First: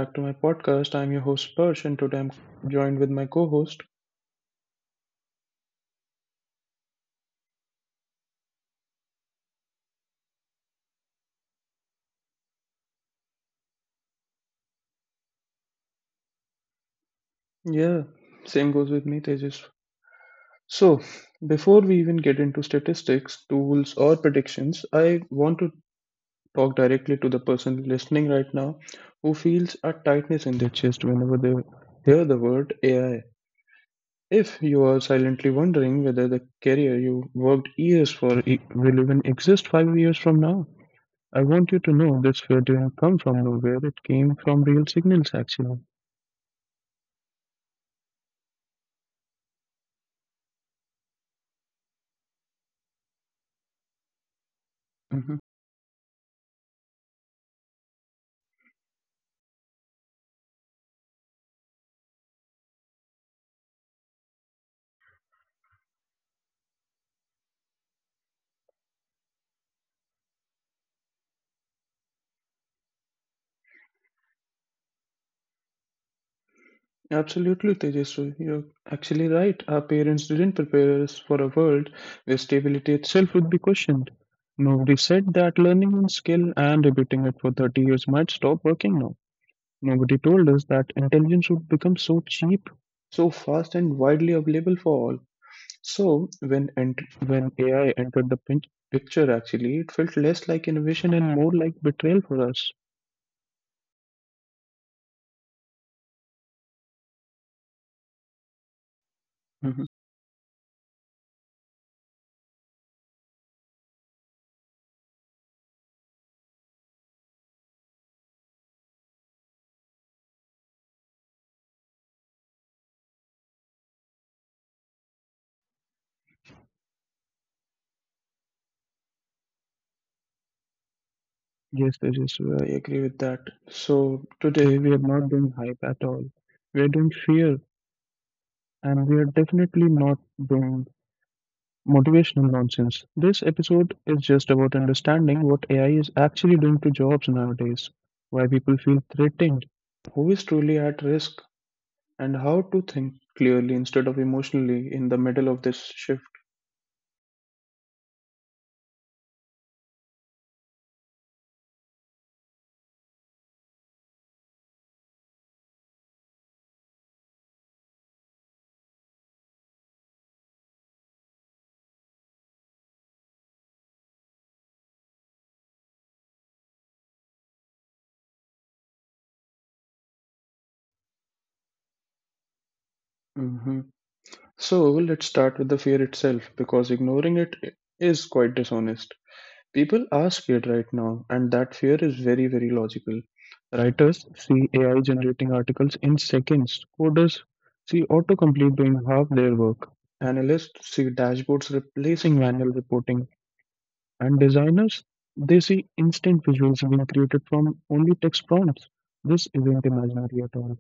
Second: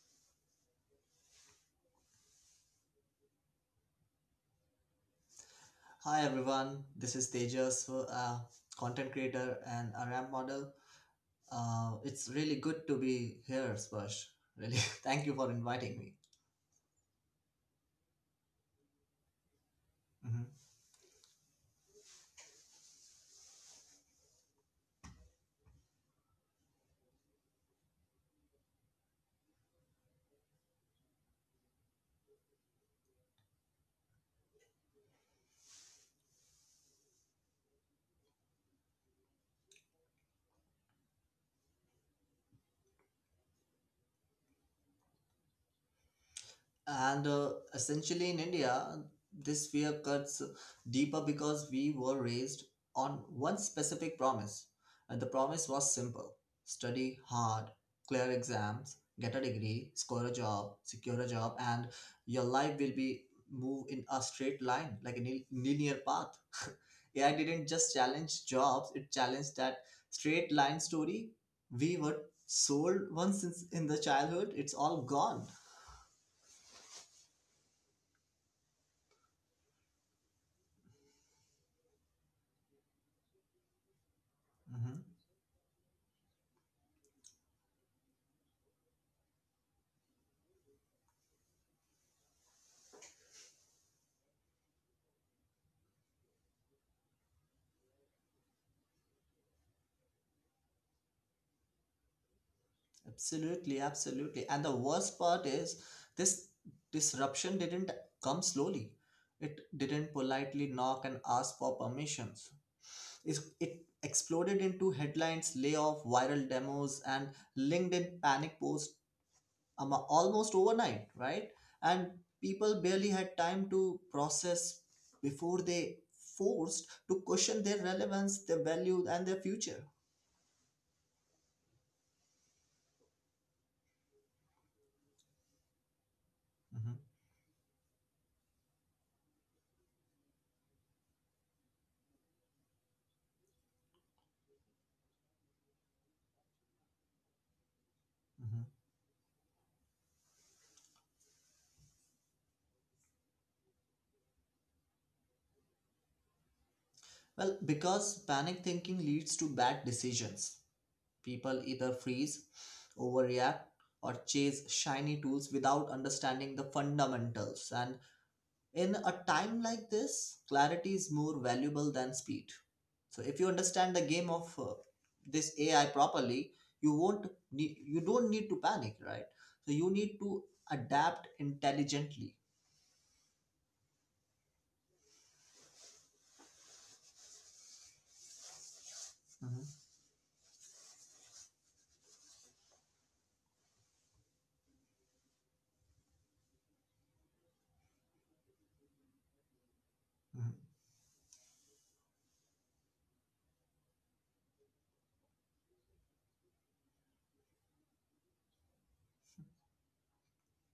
back to my podcast. I'm your host Persh, and today I'm joined with my co host. Hi everyone, this is Tejas, uh, content creator and a ramp model. It's really good to be here, Sparsh. Really, thank you for inviting me. Yeah, same goes with me, Tejas. Mhm. So, before we even get into statistics, tools, or predictions, I want to talk directly to the person listening right now who feels a tightness in their chest whenever they hear the word AI. If you are silently wondering whether the career you worked years for will even exist 5 years from now, I want you to know this fear didn't come from nowhere, it came from real signals actually. And Essentially in India, this fear cuts deeper because we were raised on one specific promise. And the Hmm promise was simple: study hard, clear exams, get a degree, score a job, secure a job, and your life will be move in a straight line, like a linear path. AI didn't just challenge jobs, it challenged that straight line story we were sold once since in the childhood. It's all gone. Absolutely, Tejaswi. You're actually right. Our parents didn't prepare us for a world where stability itself would be questioned. Nobody Mm-hmm. said that learning one skill and repeating it for 30 years might stop working now. Nobody told us that intelligence would become so cheap, so fast and widely available for all. So when AI entered the picture, actually, it felt less like innovation and more like betrayal for us. Absolutely, absolutely. And the worst part is this disruption didn't come slowly. Mhm. It didn't politely knock and ask for permissions. It exploded into headlines, layoff, viral demos, and LinkedIn panic posts almost overnight, right? And people barely had time to process before they forced to question their relevance, their value, and their future. Yes, Tejas, well, I agree with that. So today we are not doing hype at all. We are doing Mhm, fear, and we are definitely not doing motivational nonsense. This episode is just about understanding what AI is actually doing to jobs nowadays, why people mhm. feel threatened, who is truly at risk, and how to think clearly instead of emotionally in the middle of this shift. Well, because panic thinking leads to bad decisions. People either freeze, overreact, or chase shiny tools without understanding the fundamentals. And in a time like this, clarity is more valuable than speed. So if you understand the game of this AI properly, you won't you don't need to panic, right? So you need to adapt intelligently. Mhm. So let's start with the fear itself because ignoring it is quite dishonest. Mhm. People are scared right now, and that fear is very, very logical. Writers see AI generating articles in seconds, coders see autocomplete doing half their work, Mhm. analysts see dashboards replacing manual reporting. And designers, they see instant visuals being created from only text prompts. This isn't imaginary at all.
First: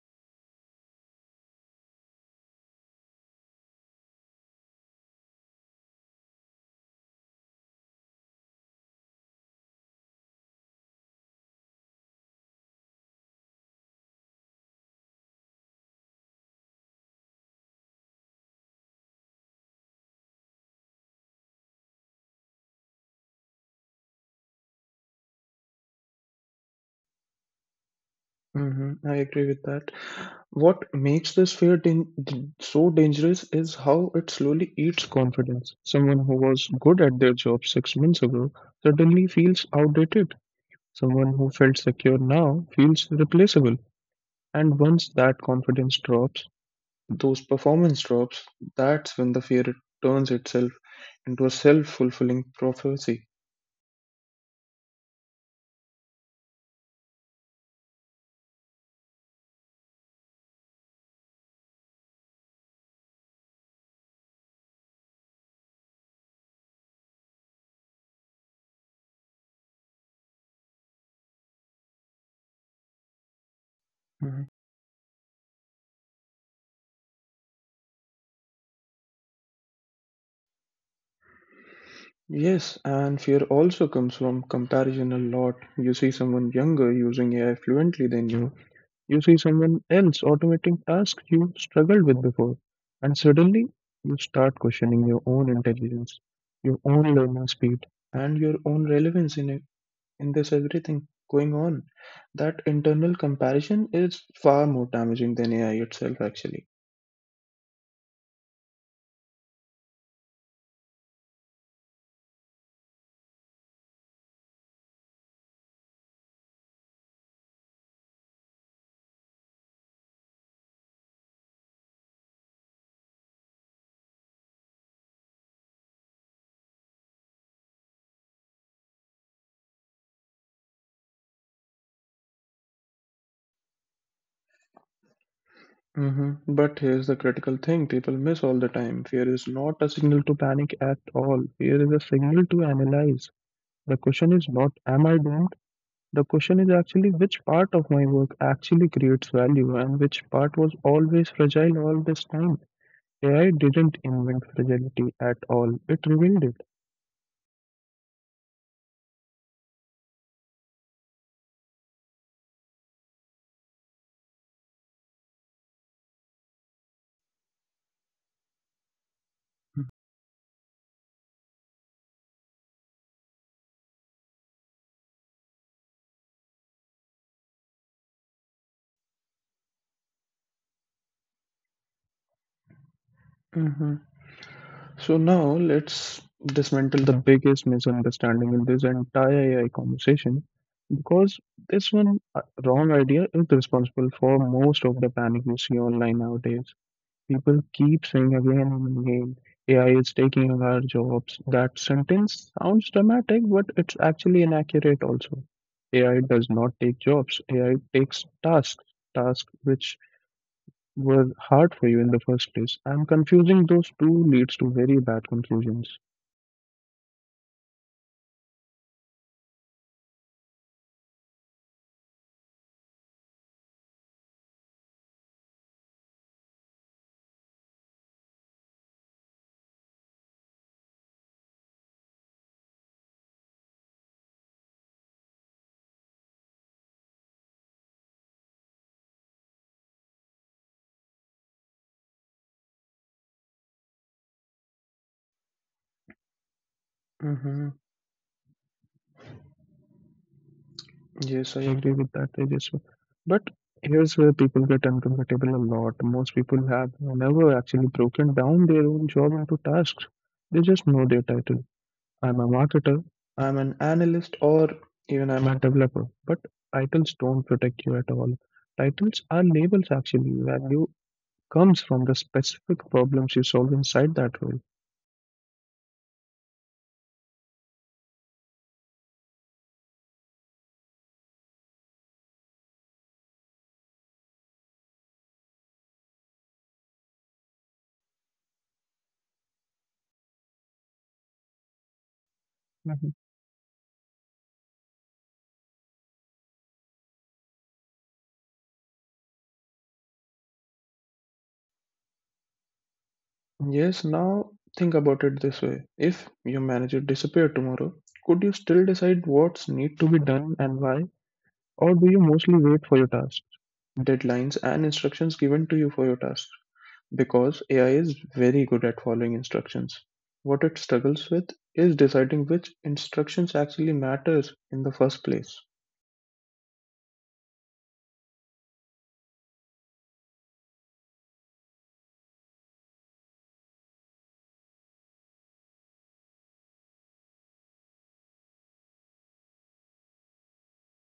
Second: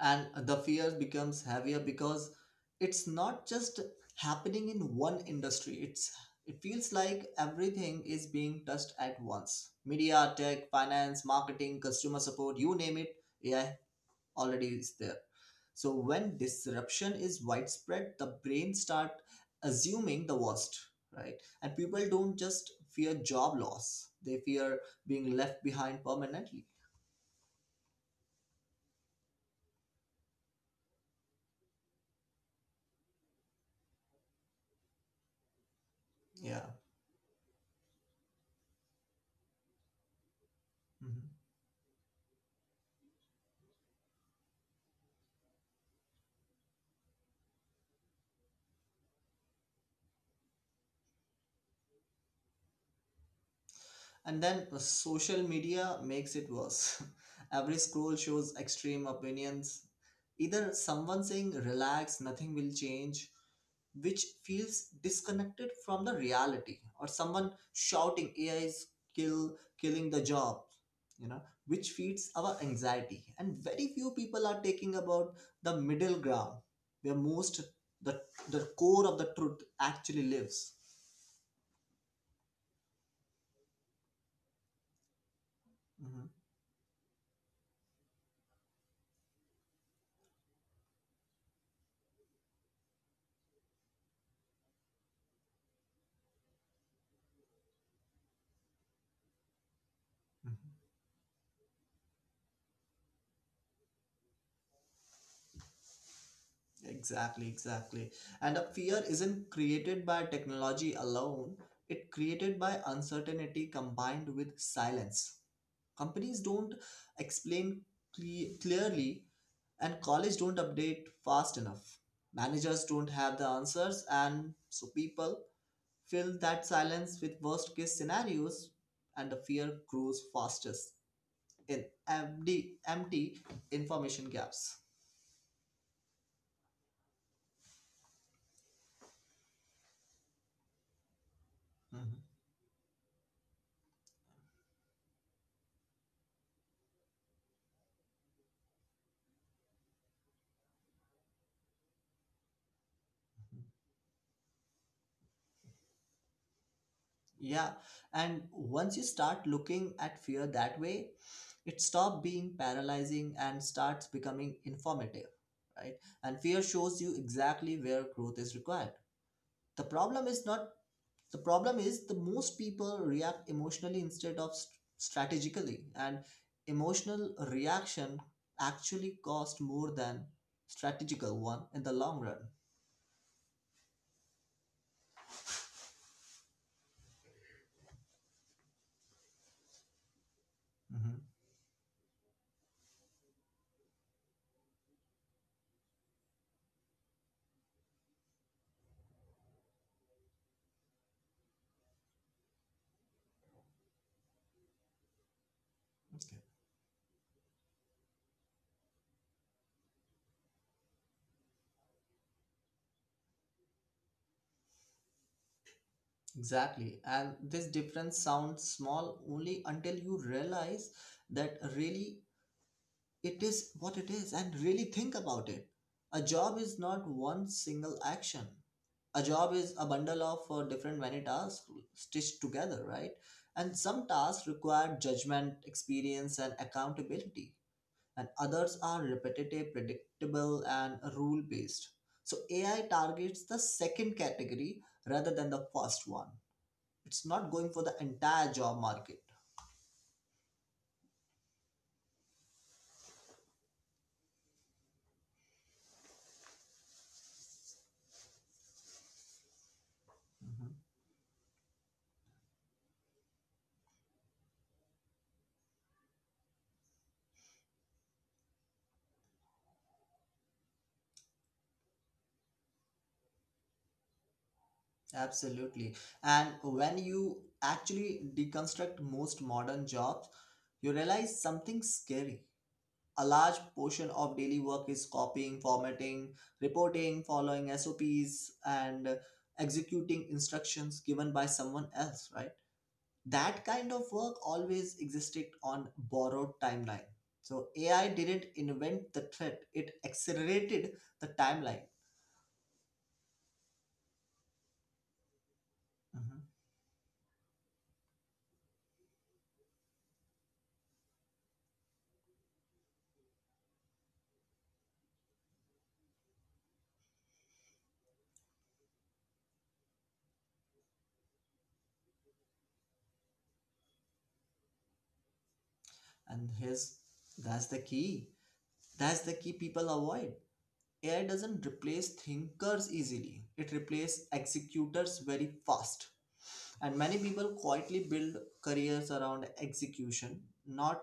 And the fear becomes heavier because it's not just happening in one industry. It's it feels like everything is being touched at once: media, tech, finance, marketing, customer support, you name it. AI already is there. So when disruption is widespread, the brain start assuming the worst, right? And people don't just fear job loss, they fear being left behind permanently. Hmm I agree with that. What makes this fear so dangerous is how it slowly eats confidence. Someone who Yeah. was good at their job 6 months ago suddenly feels outdated. Mhm. Someone who felt secure now feels replaceable. And once that confidence drops, those performance drops. That's when the fear turns itself into a self fulfilling prophecy. And then social media makes it worse. Every scroll shows extreme opinions. Either someone saying, relax, nothing will change, which feels disconnected from the reality, or someone shouting, AI is kill, killing the job, you know, which feeds our anxiety. And very few people Mhm. are taking about the middle ground, where the, the core of the truth actually lives. Yes, and fear also comes from comparison a lot. You see Mhm. someone younger using AI fluently than you. You see someone else automating tasks you struggled with before. And suddenly, you start questioning your own intelligence, your own learning speed, and your own relevance in it, in this everything going on. That internal comparison is far more damaging than AI itself, actually. Exactly, exactly. And a fear isn't created by technology alone, it created by uncertainty combined with silence. Companies don't explain clearly and college don't update fast enough. Managers don't have the answers and so people fill that silence with worst case scenarios and the fear grows fastest in empty information gaps. Hmm But here's the critical thing people miss all the time. Fear is not a signal to panic at all. Fear is a Mm-hmm. signal to analyze. The question is not, am I doomed? The question is actually, which part of my work actually creates value and which part was always fragile all this time? AI didn't invent fragility at all, it revealed it. Yeah, and once you start looking at fear that way, it stops being paralyzing and starts becoming informative, right? And fear shows you exactly where growth is required. The problem is not The problem is the most people react emotionally instead of strategically, and emotional reaction actually cost more than strategical one in the long run. Hmm So now let's dismantle the biggest misunderstanding in this entire AI conversation Hmm. because this one wrong idea is responsible for most of the panic you see online nowadays. People keep saying again and again, AI is taking our jobs. That sentence sounds dramatic, but it's actually inaccurate also. AI Okay. does not take jobs. AI takes tasks, tasks which were hard for you in the first place. I'm confusing those two leads to very bad conclusions. Exactly. And this difference sounds small only until you realize that really it is what it is and really think about it. A job is not one single action. A job is a bundle of different many tasks stitched together, right? And some tasks require judgment, experience, and accountability, and others are repetitive, predictable, and rule based. So AI targets the second category rather than the first one. It's not going Mm-hmm. for the entire job market. Yes, I agree with that, Tejas. But here's where people get uncomfortable a lot. Most people have never actually broken down their own job into tasks. They Mhm. just know their title. I'm a marketer, I'm an analyst, or even I'm a developer. But titles don't protect you at all. Titles are labels actually. Value comes from the specific problems you solve inside that role. Absolutely. And when you actually deconstruct most modern jobs, you realize something scary: a large portion of daily work is copying, formatting, reporting, following sops, and executing instructions given by someone else, right? That kind of work always existed on borrowed timeline. So AI didn't invent the threat, it accelerated the timeline. Yes, now think about it this way. If your manager disappeared tomorrow, could you still decide what's need to be done and why? Or do you mostly wait for your tasks, deadlines, and instructions given to you for your tasks? Because AI is very good at following instructions. What it struggles with is deciding which instructions actually matters in the first place. And his That's the key people avoid. AI doesn't replace thinkers easily, it replaces executors very fast. And many people quietly build careers around execution, not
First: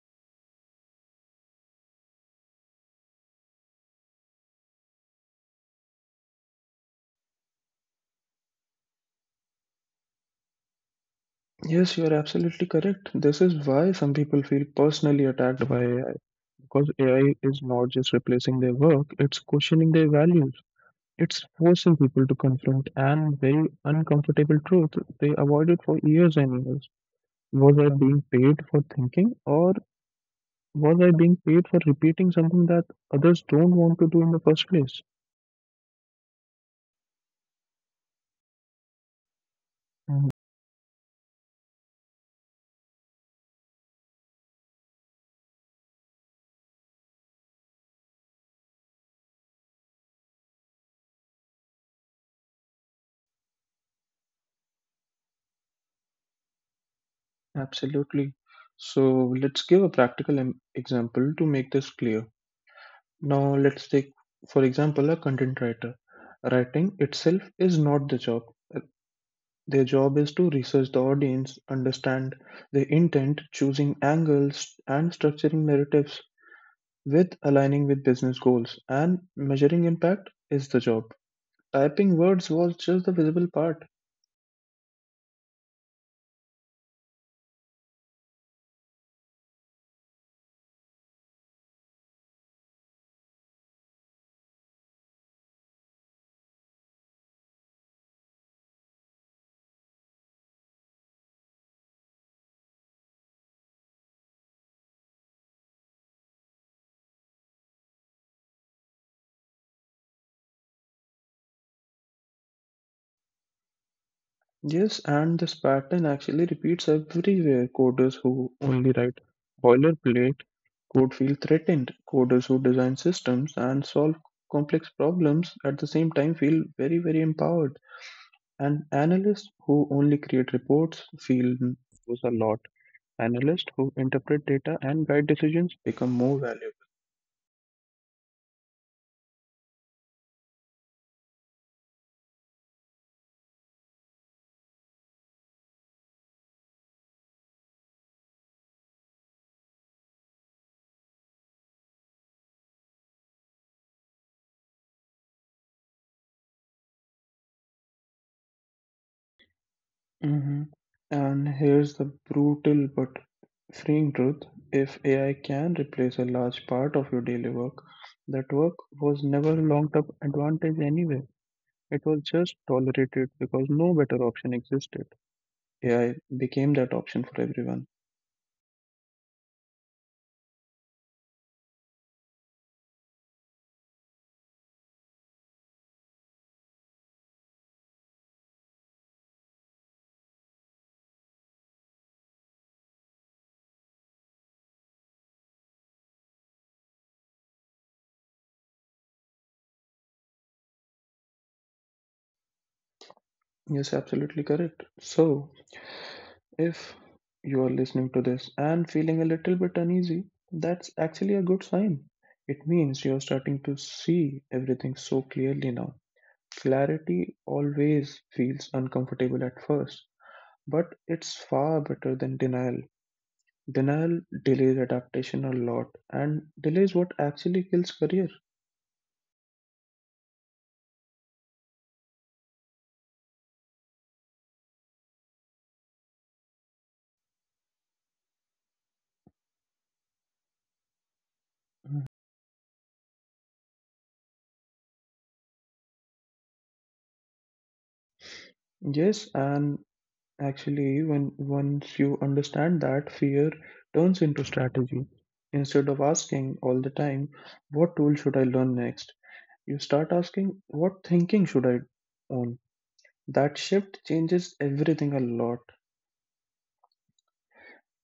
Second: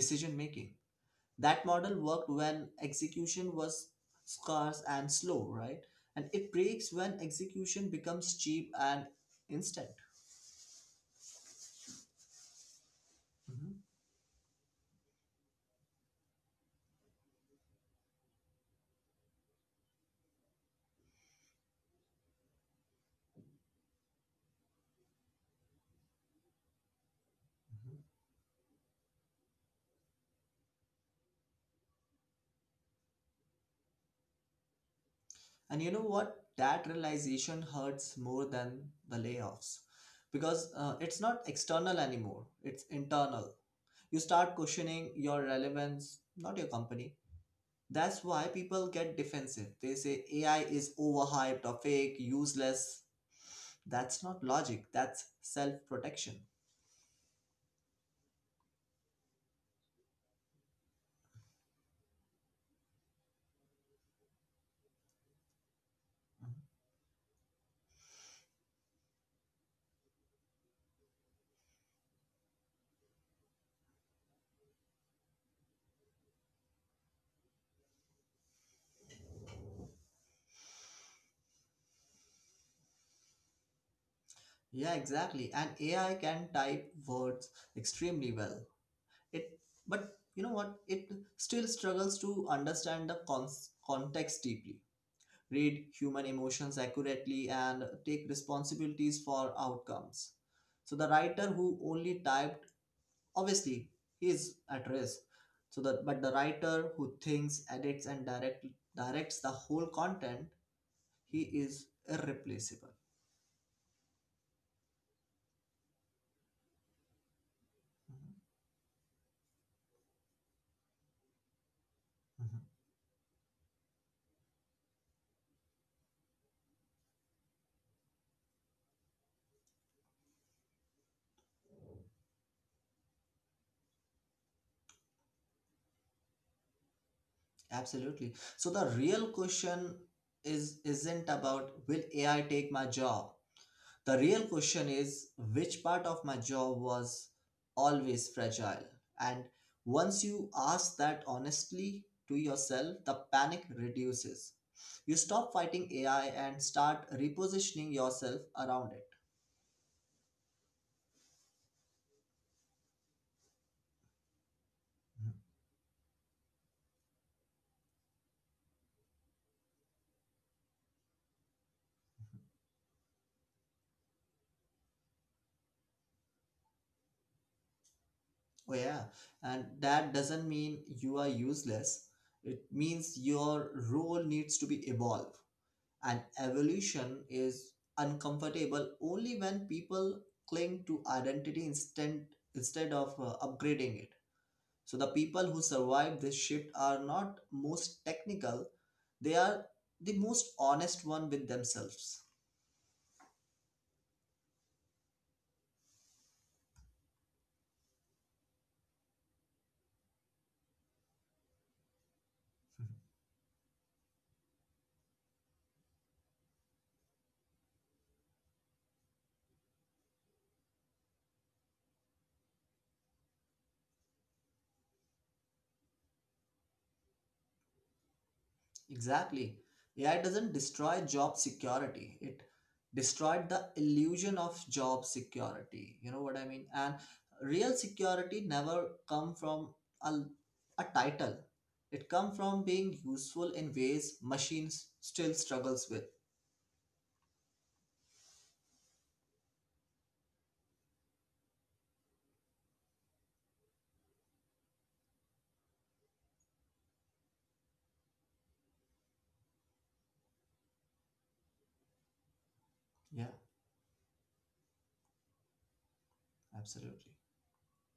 decision making. That model worked when execution was scarce and slow, right? And it breaks when execution becomes cheap and instant. Yes, you are absolutely correct. This is Mhm. why some people feel personally attacked by AI because AI is not just replacing their work, it's questioning their value. It's forcing people to confront an very uncomfortable truth they avoided for years and years. Was I being paid for thinking, or was I being paid for repeating something that others don't want to do in the first place? And you know what? That realization hurts more than the layoffs Mhm. because it's not external anymore, it's internal. You start questioning your relevance, not your company. That's why people get defensive. They say AI is overhyped or fake, useless. That's not logic, that's self protection. Absolutely. So let's give a practical example to make this clear. Now, let's take, for example, a content writer. Writing itself is not the job. Their job is to research the audience, understand their intent, choosing angles, and structuring narratives with aligning with business goals, and measuring impact is the job. Typing words was just the visible part. Yeah, exactly. And AI can type words extremely well. It, but you know what? It still struggles to understand the context deeply, read human emotions accurately, and take responsibilities for outcomes. So the writer who only typed, obviously, he is at risk. So that, but the writer who thinks, edits, and directs the whole content, he is irreplaceable. Yes, and this pattern actually repeats everywhere. Coders Mhm. who only write boilerplate code feel threatened. Coders Mhm. who design systems and solve complex problems at the same time feel very, very empowered. And analysts who only create reports feel lose a lot. Analysts who interpret data and guide decisions become more valuable. Absolutely. So the real question is isn't about will AI take my job? The real question is which part of my job was always fragile? And once you ask that honestly to yourself, the panic reduces. You stop fighting AI and start repositioning yourself around it. Hmm And here's the brutal but freeing truth, if Mhm. AI can replace a large part of your daily work, that work was never a long term advantage anyway. It was just tolerated because no better option existed. AI became that option for everyone. Oh, yeah. And that doesn't mean you are useless, it means your role needs to be evolved. And evolution is uncomfortable only when people cling to identity instead of upgrading it. So the people who survive this shift are not most technical, they are the most honest one with themselves. Yes, absolutely correct. So, if you are listening to this and feeling a little bit uneasy, that's actually a good sign. It means you're starting to see everything so clearly now. Clarity always feels uncomfortable at first, but it's far better than denial. Denial delays adaptation a lot and delays what actually kills career. Exactly. AI doesn't destroy job security. It destroyed the illusion of job security. You know what I mean? And real security never come from a, a title. Mhm. It come from being useful in ways machines still struggles with. Yes, and actually, when once you understand that, fear turns into strategy. Instead of asking all the time, what tool should I learn next? You start asking, what thinking should I own? Yeah, That shift changes everything a lot. absolutely.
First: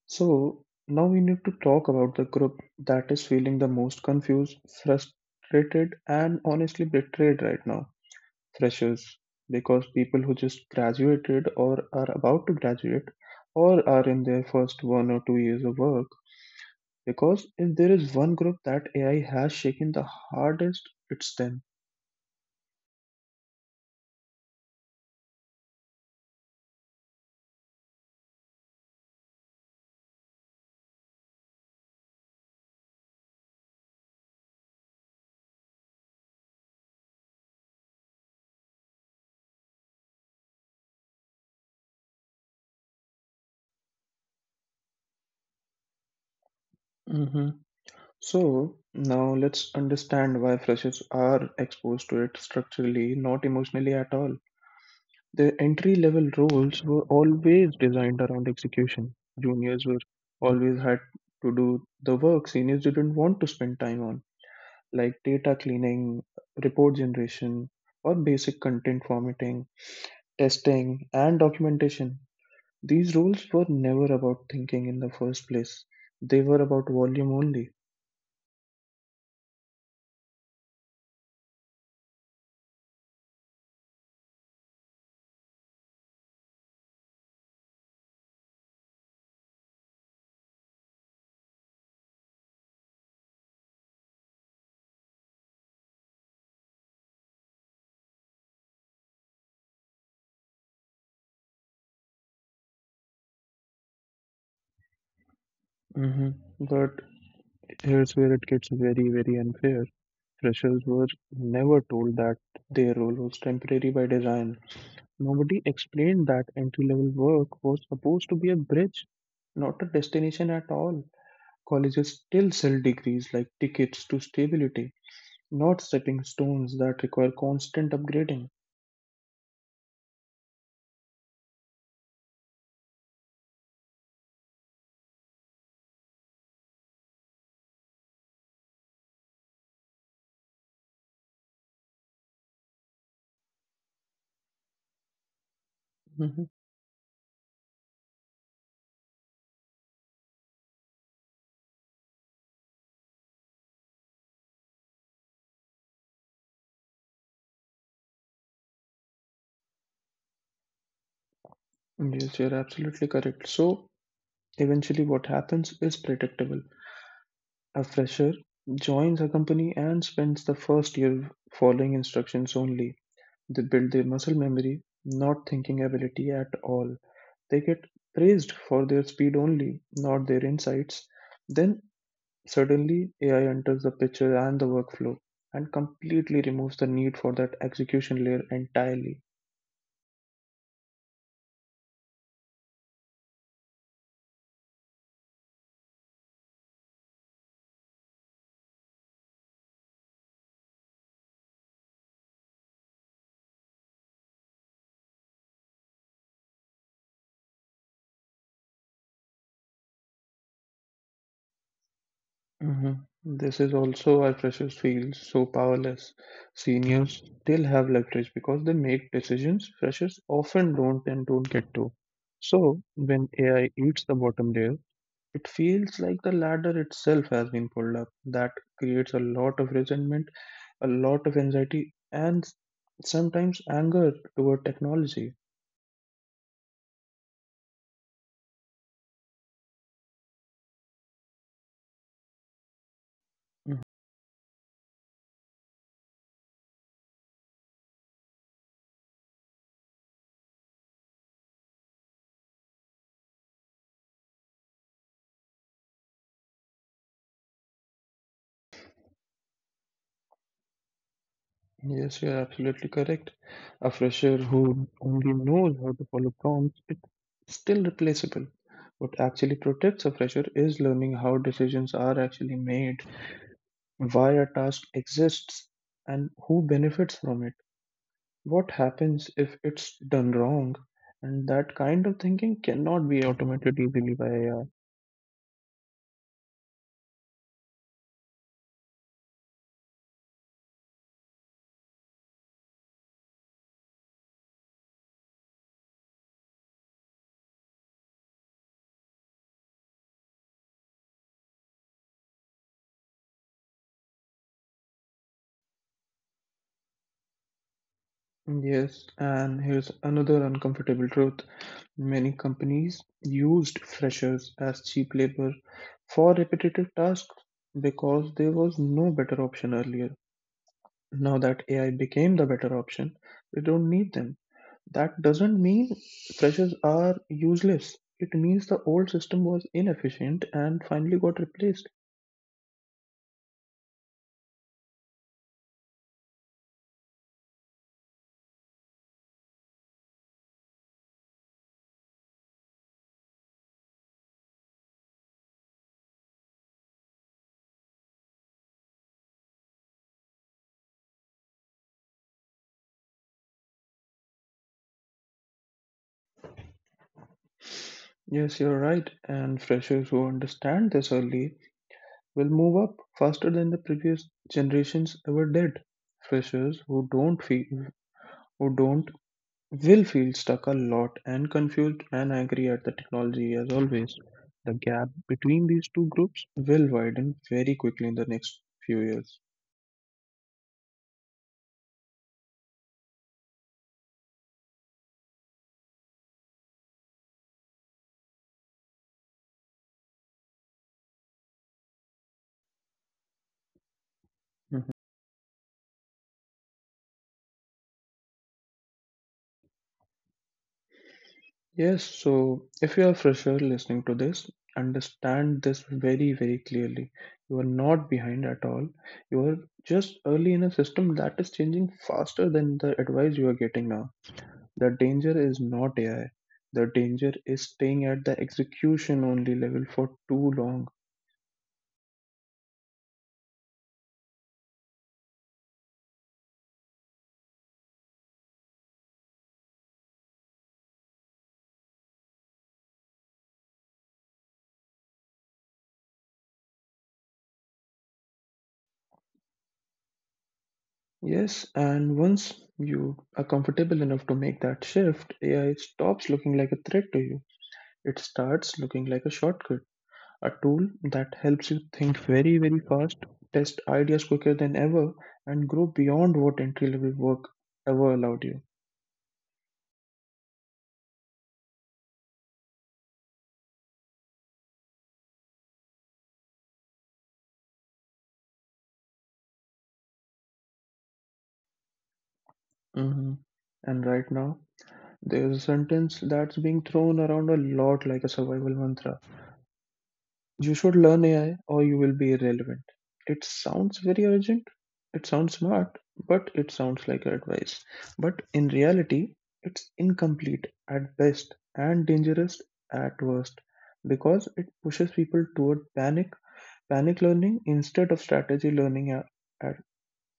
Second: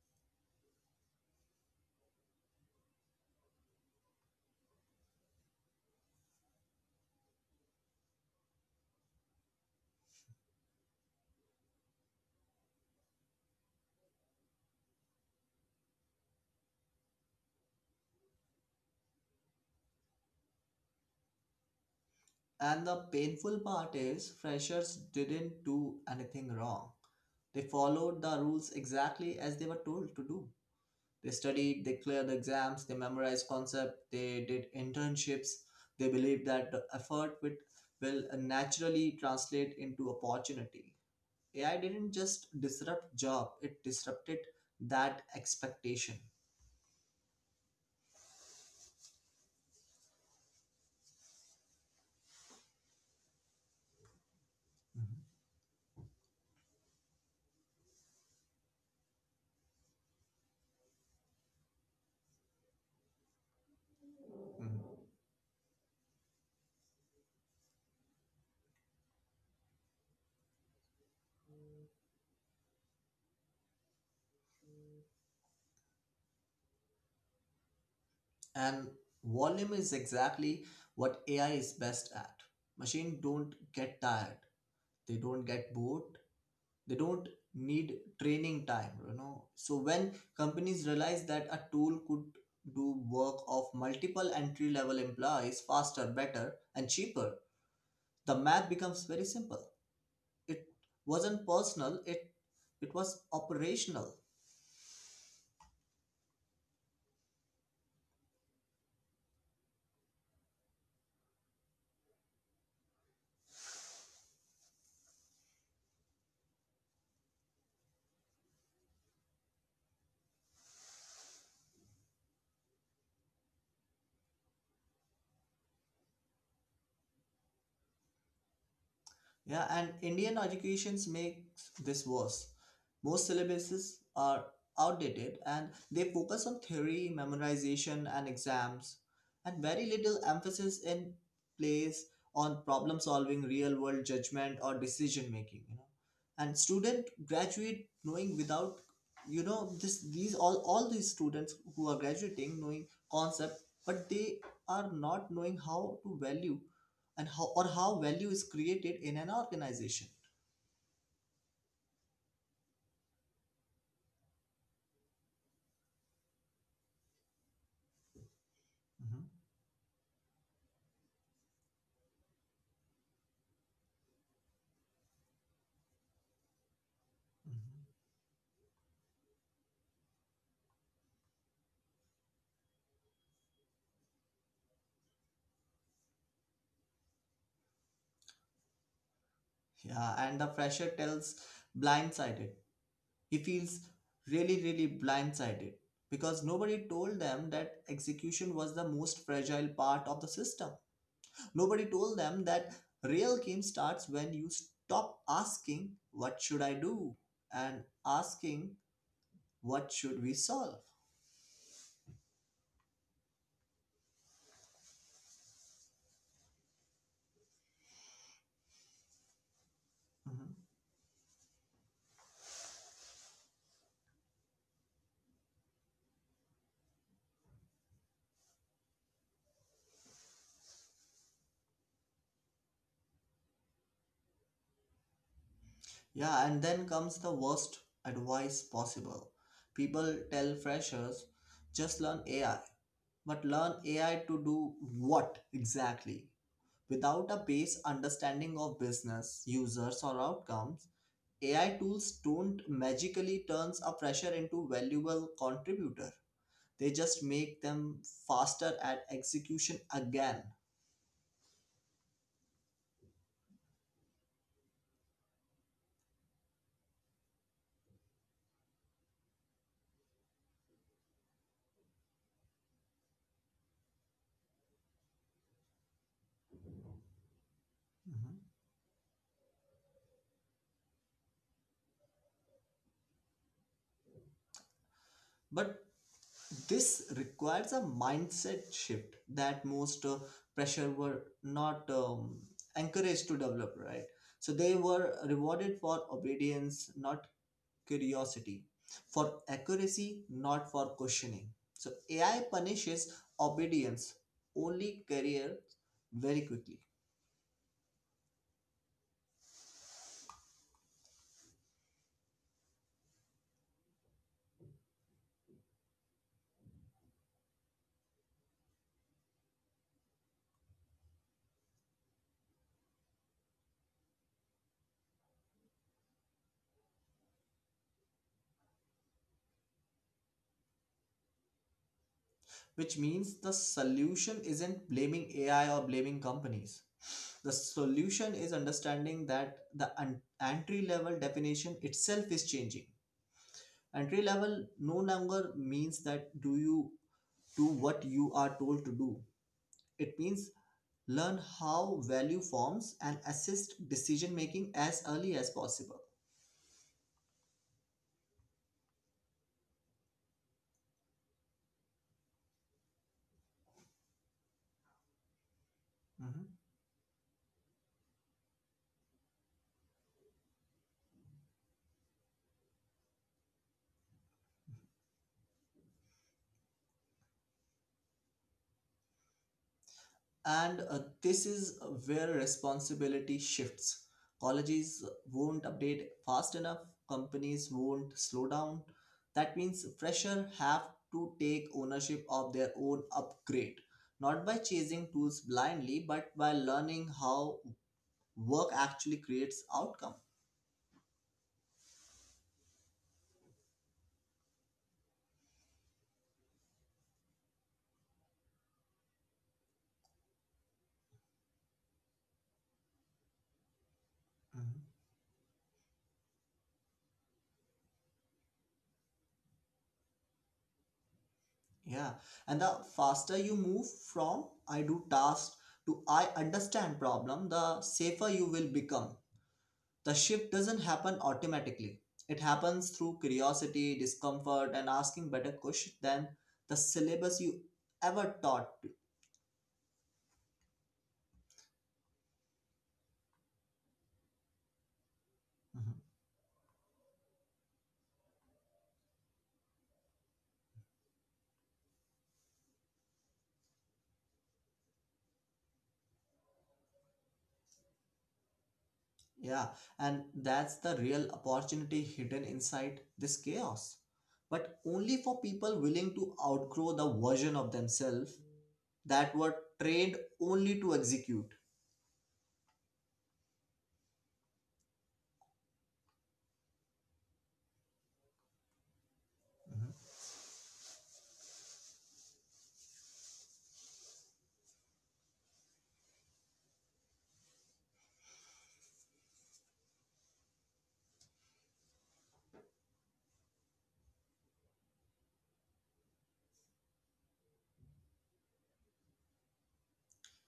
So, now we need to talk about the group that is feeling the most confused, frustrated, and honestly betrayed right now. Freshers, because people who just graduated or are about to graduate or are in their first 1 or 2 years of work, because if there is one group that AI has shaken the hardest, it's them. And the painful part is freshers didn't do anything wrong. They followed the rules exactly as they were told to do. They studied, they cleared the exams, they memorized concepts, they did internships. They believed that will naturally translate into opportunity. AI didn't just disrupt job, it disrupted that expectation. Hmm So now let's understand why freshers are exposed to it structurally, not emotionally at all. Mhm. The entry level roles were always designed around execution. Juniors were always had to do the work seniors didn't want to spend time on, Mhm. like data cleaning, report generation, or basic content formatting, testing, and documentation. These roles were never about thinking in the first place, they were about volume only. And volume is exactly what AI is best at. Machine don't get tired, they don't get bored, they don't need training time, you know. So when companies realize that a tool could do work of multiple entry level employees faster, better, and cheaper, the math becomes very simple. It wasn't personal, it was operational. Hmm But here's where it gets very, very unfair. Freshers were never told that their role was temporary by design. Nobody explained that entry level work was supposed to be a bridge, not a destination at all. Colleges still sell degrees like tickets to stability, not stepping stones that require constant upgrading. Yeah, and Indian educations makes this worse. Most syllabuses are outdated and they focus on theory, memorization, and exams, and very little emphasis in place on problem solving, real world judgment, or decision making. You know, Mhm. and student graduate knowing without you know this these all these students who are graduating knowing concept, but they are not knowing how to value and how or how value is created in an organization. Yes, you're absolutely correct. So, eventually, what happens is predictable. A fresher Mhm, joins a company and spends the first year following instructions only. They build their muscle memory, not thinking ability at all. They mhm. get praised for their speed only, not their insights. Then, suddenly, AI enters the picture and the workflow and completely removes the need for that execution layer entirely. Yeah, and the fresher tells blindsided. He feels really, really blindsided because nobody told them that execution was the most fragile part of the system. Nobody told them that real game starts when you stop asking, what should I do? And asking, what should we solve? Mhm. This is also why freshers feel so powerless. Seniors still have leverage because they make decisions freshers often don't and don't get to. So, when AI eats the bottom layer, it feels like the ladder itself has been pulled up. That creates a lot of resentment, a lot of anxiety, and sometimes anger toward technology. Yeah, and then comes the worst advice possible. People tell freshers, just learn AI. But learn AI to do what exactly? Without a base understanding of business, users, or outcomes, AI tools don't magically turns a fresher into valuable contributor. They just make them faster at execution again. Yes, you're absolutely correct. A fresher who only knows how to follow prompts is still replaceable. What actually protects a fresher is learning how decisions are actually made, why a task exists, and who benefits from it. Mhm. What happens if it's done wrong? And that kind of thinking cannot be automated easily by AI. But this requires a mindset shift that most pressure were not encouraged to develop, right? So they were rewarded for obedience, not curiosity, for accuracy, not for questioning. So AI punishes obedience only careers very quickly. Yes, and here's another uncomfortable truth. Many companies used freshers as cheap labor for repetitive tasks because there was no better option earlier. Now that AI became the better option, we don't need them. That doesn't mean freshers are useless. It means the old system was inefficient and finally got replaced. Which means the solution isn't blaming AI or blaming companies. The solution is understanding that the entry level definition itself is changing. Entry level no longer means that do you do what you are told to do. It means learn how value forms and assist decision making as early as possible. Yes, you're right. And freshers who understand this early will move up faster than the previous generations ever did. Mhm. Freshers who don't will feel stuck a lot and confused and angry at the technology as always. The gap between these two groups will widen very quickly in the next few years. And this is where responsibility shifts. Colleges won't update fast enough, companies won't slow down. That means fresher have to take ownership of their own upgrade, not by Mhm. chasing tools blindly, but by learning how work actually creates outcome. Yes, so if you are a fresher listening to this, understand this very, very clearly. You are not behind at all. You are just early in a system that is changing faster than the advice you are getting now. Mhm. The danger is not AI. The danger is staying at the execution only level for too long. Yeah, and the faster you move from I do tasks to I understand problem, the safer you will become. The shift doesn't happen automatically. It happens through curiosity, discomfort, and asking better questions than the syllabus you ever taught. Yes, and once you are comfortable enough to make that shift, AI Mhm. stops looking like a threat to you. It starts looking like a shortcut, a tool that helps you think very, very fast, test ideas quicker than ever, and grow beyond what entry level work ever allowed you. Yeah, and that's the real opportunity hidden inside this chaos. But only for people willing to outgrow the version of themselves that were trained only to execute. hmm And right now, there's a sentence that's being thrown around a lot like a survival mantra: you should learn AI or you will be irrelevant. It sounds very urgent, it sounds smart, but it sounds like advice. But in reality, it's incomplete at best and dangerous at worst, because it pushes people toward panic learning instead of strategy learning a,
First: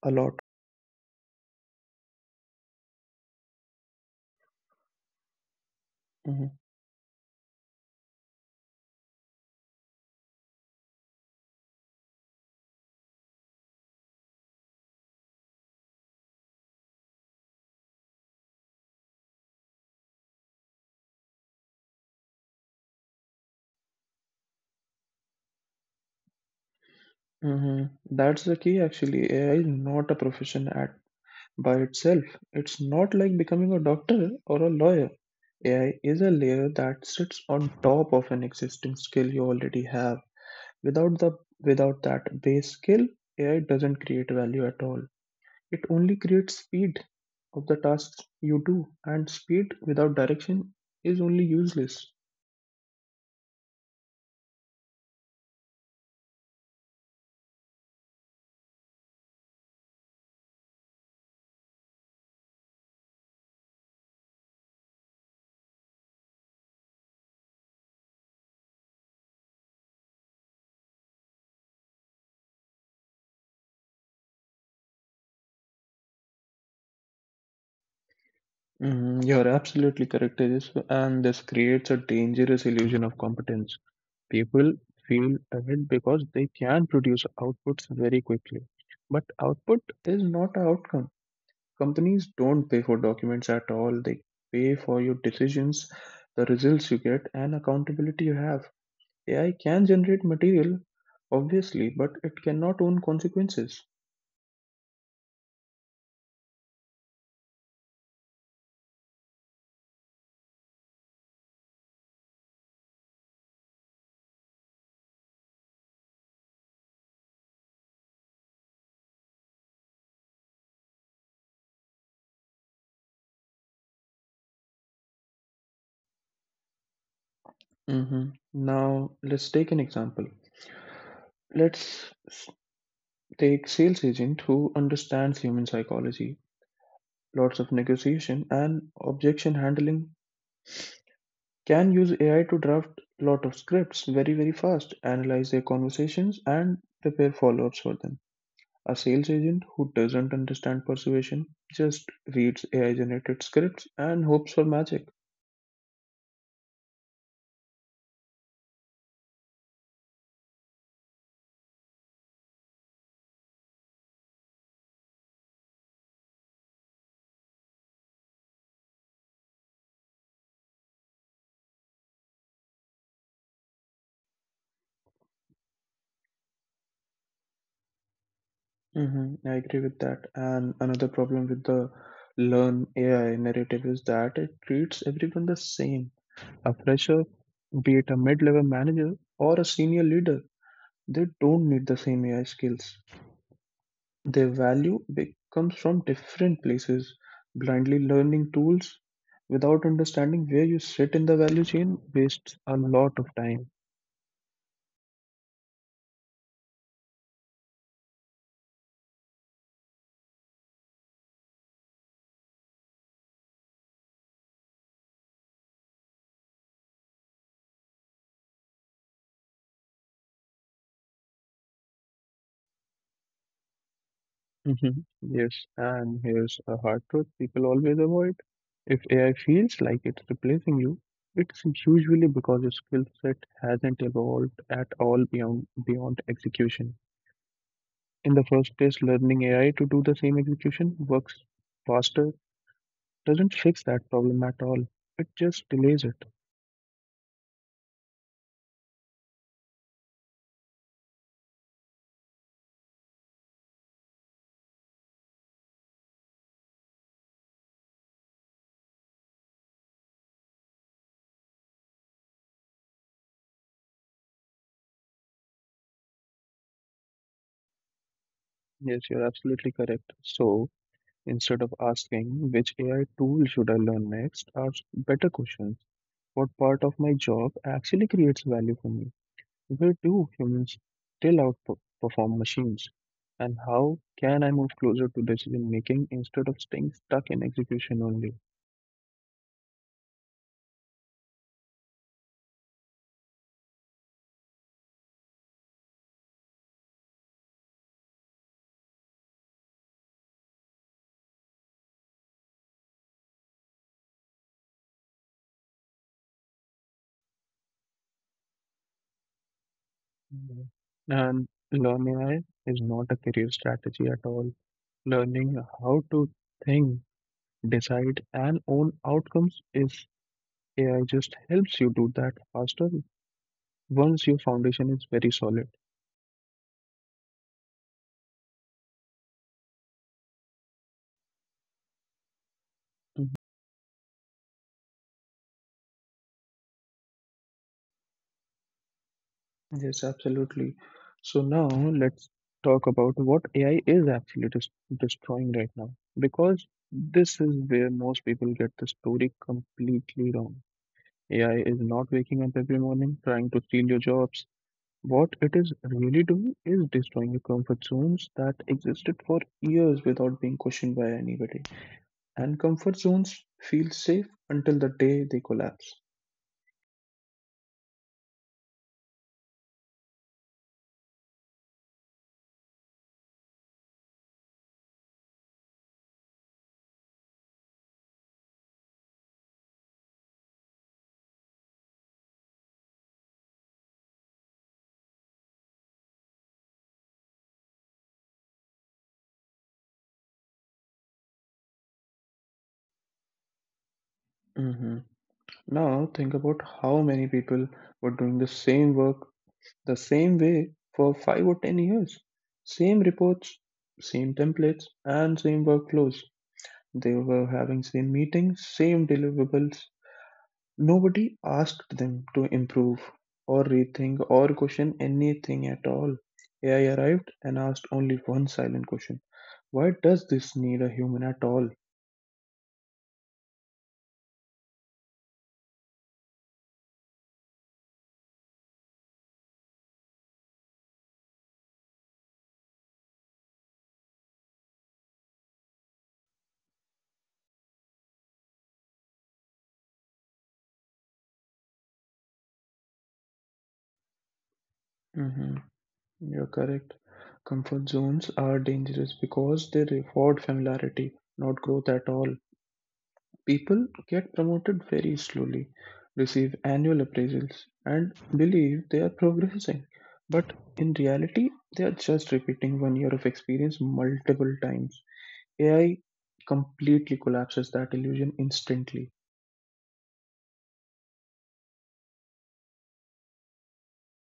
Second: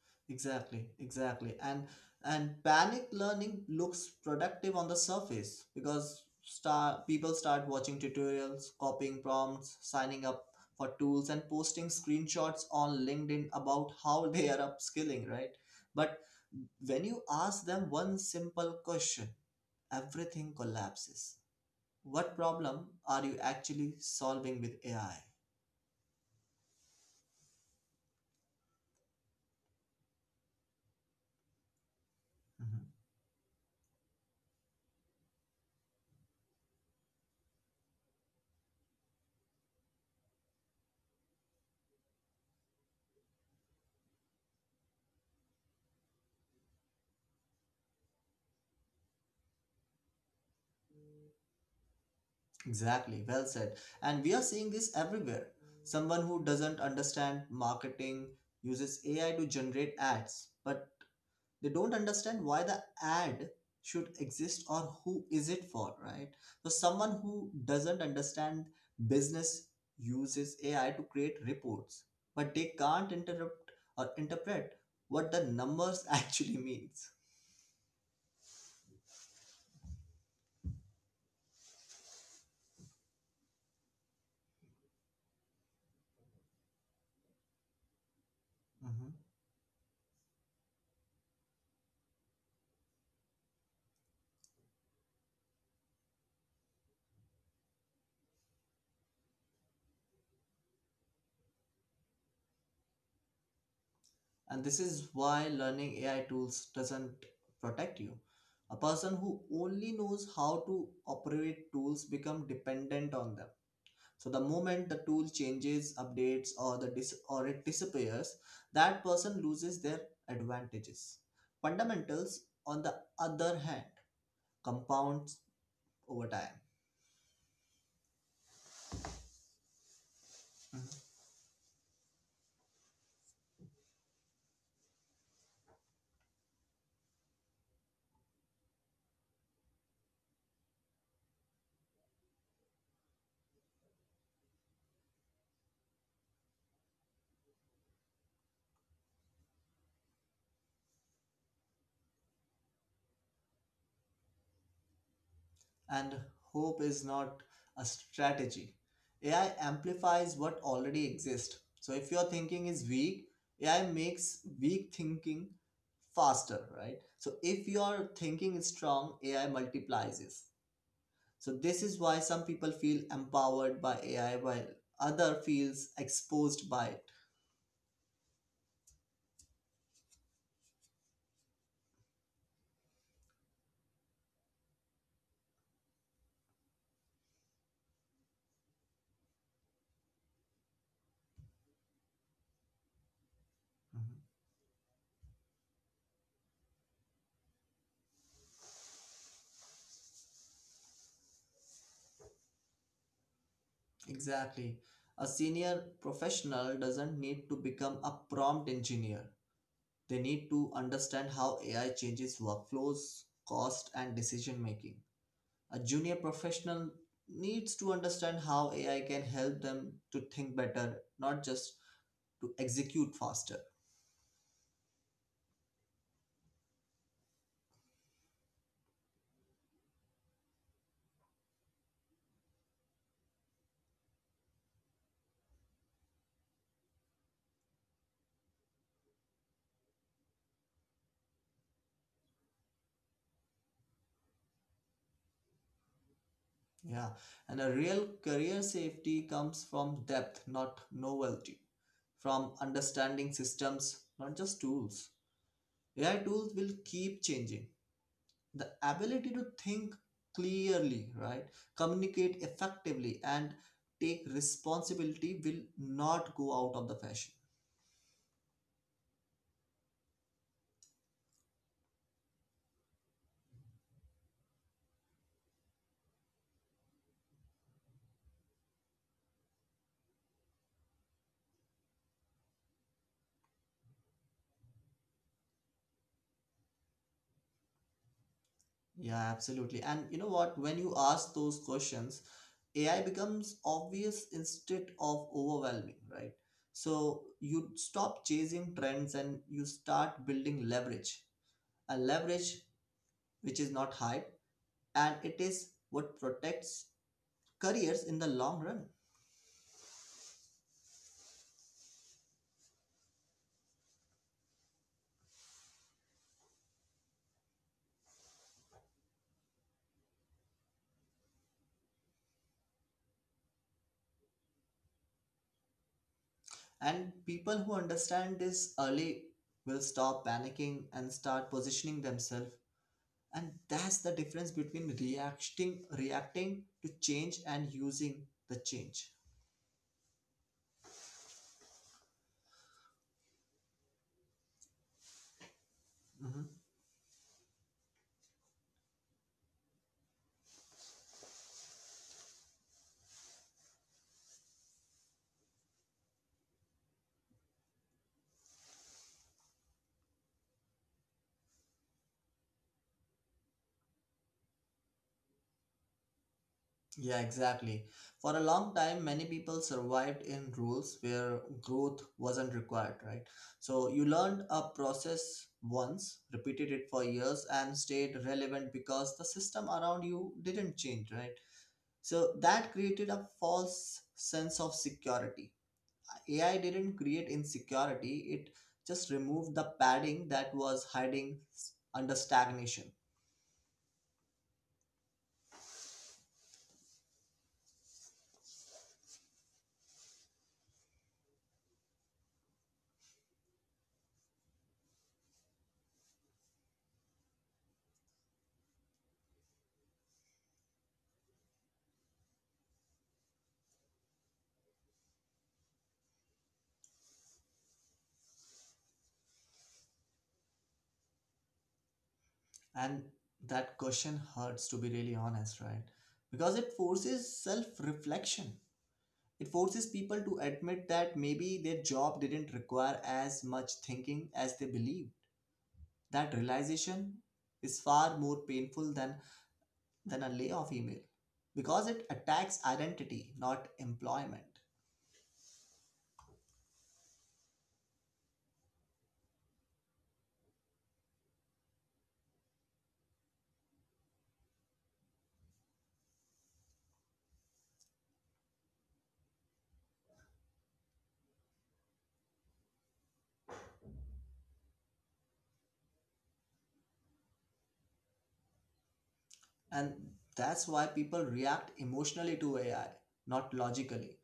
a lot. Exactly, exactly. And panic learning looks productive on the surface because hmm start people start watching tutorials, copying prompts, signing up for tools and posting screenshots on LinkedIn about how they are upskilling, right? But when you ask them one simple question, everything collapses. What problem are you actually solving with AI? hmm That's the key, actually. AI is not a profession at by itself. It's not like becoming a doctor or a lawyer. AI is a layer that sits on top of an existing skill you already have. Without the Without that base skill, AI doesn't create value at all. It only creates speed of the tasks you do, and speed without direction is only useless. Exactly, well said. And we are seeing this everywhere. Someone who doesn't understand marketing uses AI to generate ads, but they don't understand why the ad should exist or who is it for, right? So someone who doesn't understand business uses AI to create reports, but they can't interrupt or interpret what the numbers actually means. Mhm, you're absolutely correct, Tejas, and this creates a dangerous illusion of competence. People feel ahead because they can produce outputs very quickly, but output is not an outcome. Companies don't pay for documents at all. They pay for your decisions, the results you get, and accountability you have. AI can generate material, obviously, but it cannot own consequences. And this is why learning AI tools doesn't protect you. A person who only knows how to operate tools become dependent on them. So the moment the tool changes, updates, or it disappears, that person loses their advantages. Fundamentals, on the other hand, compounds over time. hmm Now, let's take an example. Mm-hmm. Let's s- Take sales agent who understands human psychology, lots of negotiation and objection handling, can use AI to draft lot of scripts very, very fast, analyze their conversations and prepare follow-ups for them. A sales agent who doesn't understand persuasion just reads AI generated scripts and hopes for magic. And hope is not a strategy. AI amplifies what already exists. So if your thinking is weak, AI makes weak thinking faster, right? So if your thinking is strong, AI multiplies it. So this is why some people feel empowered by AI while other feels exposed by it. I agree with that. And another problem with the learn AI narrative is that it treats everyone the same. A fresher, be it a mid level manager or a senior leader, they don't need the same AI skills. Mhm. Their value comes from different places. Blindly learning tools without understanding where you sit in the value chain wastes a lot of time. Exactly. A senior professional doesn't need to become a prompt engineer. They need to understand how AI changes workflows, cost, and decision making. A junior professional needs to understand how AI can help them to think better, not just to execute faster. Mhm. Yes, and here's a hard truth people always avoid. If AI feels like it's replacing you, it's usually because your skill set hasn't evolved at all beyond execution. In the first place, learning AI to do the same execution works faster doesn't fix that problem at all. It just delays it. Yeah, and a real career safety comes from depth, not novelty, from understanding systems, not just tools. AI tools will keep changing the ability to think clearly, right? Communicate effectively and take responsibility will not go out of the fashion. Yes, you're absolutely correct. So instead of asking which AI tool should I learn next, ask better questions: what part of my job actually creates value for me? Where do humans still outperform machines? And how can I move closer to decision making instead of staying stuck in execution only? Yeah, absolutely. And you know what? When you ask those questions, AI becomes obvious instead of overwhelming, right? So you stop chasing trends and you start building leverage. A leverage which is not hype, and it is what protects careers in the long run. Mhm. And learn AI is not a career strategy at all. Learning how to think, decide, and own outcomes is. AI just helps you do that faster once your foundation is very solid. And people who understand this early will stop panicking and start positioning themselves. And that's the difference between reacting to change and using the change. Yes, absolutely. So now let's talk about what AI is actually destroying right now, because Mhm. this is where most people get the story completely wrong. AI is not waking up every morning trying to steal your jobs. What it is really doing is destroying your comfort zones that existed for years without being questioned by anybody. And comfort zones feel safe until the day they collapse. Yeah, exactly. For a long time, many people survived in rules where growth wasn't required, right? So you learned a process once, repeated it for years, and stayed relevant because the system around you didn't change, right? So that created a false sense of security. AI didn't create insecurity, it just removed the padding that was hiding under stagnation. hmm Now think about how many people were doing the same work the same way for 5 or 10 years. Same reports, same templates, and same workflows. They were having same meetings, same deliverables. Nobody asked them to improve or rethink or question anything at all. AI arrived and asked only one silent question: why does this need a human at all? And that question hurts, to be really honest, right? Because it forces self reflection. It forces people to admit that maybe their job didn't require as much thinking as they believed. That realization is far more painful than a layoff email because it attacks identity, not employment. hmm You're correct. Comfort zones are dangerous because they reward familiarity, not growth at all. People get promoted very slowly, receive annual appraisals, and believe they are progressing. But in reality, they are just repeating one year of experience multiple times. AI completely collapses that illusion instantly. And that's why people react emotionally to AI, not logically.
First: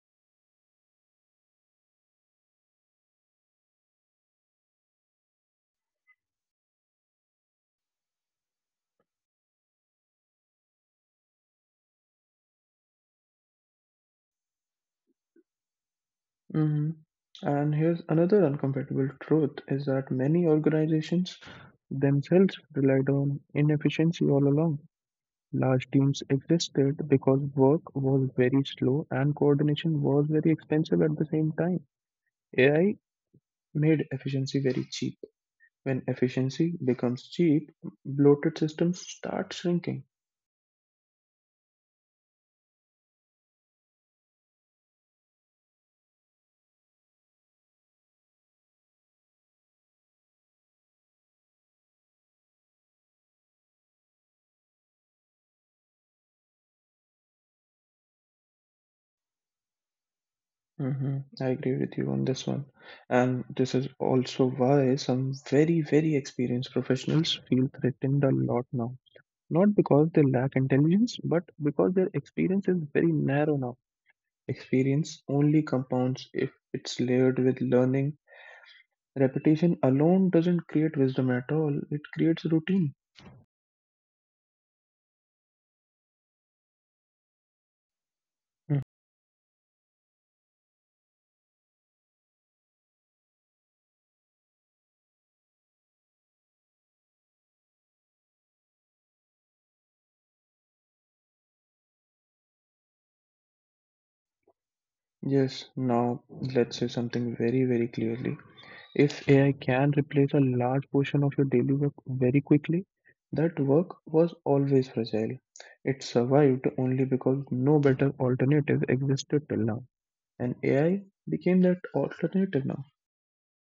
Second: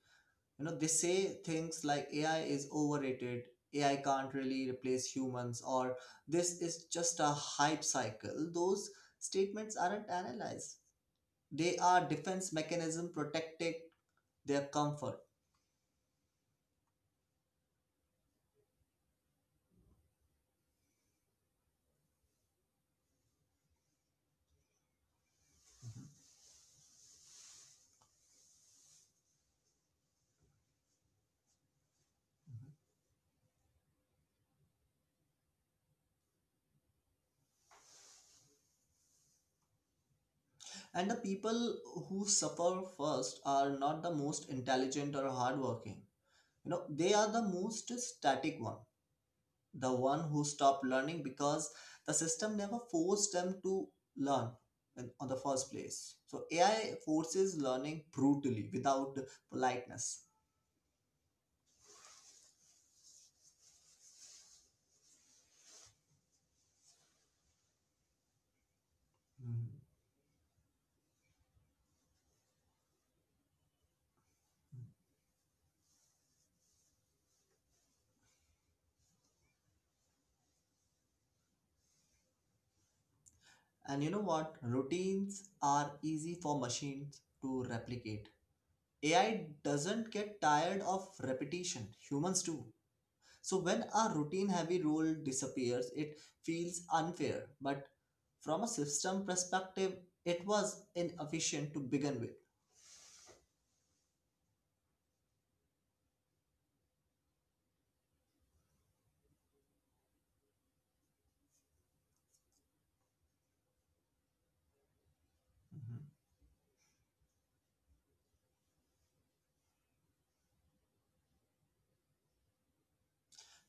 You know, they say things like AI is overrated, AI can't really replace humans, or this is just a hype cycle. Those statements aren't analyzed, they are defense mechanism protecting their comfort. hmm And here's another uncomfortable truth is that many organizations themselves relied on inefficiency all along. Large teams existed because work was very slow and coordination was very expensive at the same time. AI made efficiency very cheap. When efficiency becomes cheap, bloated systems start shrinking. And the people who suffer first are not the most intelligent or hardworking. You know, they are the most static one, the one who stop learning because the system never forced them to learn on the first place. So AI forces learning brutally without politeness. I agree with you on this one. And this is also why some very, very experienced professionals feel threatened a lot now. Mhm. Not because they lack intelligence, but because their experience is very narrow now. Experience only compounds if it's layered with learning. Repetition alone doesn't create wisdom at all, it creates routine. And you know what, routines are easy for machines to replicate. Mm. AI doesn't get tired of repetition, humans do. So when a routine heavy role disappears, it feels unfair, but from a system perspective, it was inefficient to begin with. Yes, now let's say something very, very clearly. If AI can replace a large portion of your daily work very quickly, that work was always fragile. Mhm. It survived only because no better alternative existed till now. And AI became that alternative now.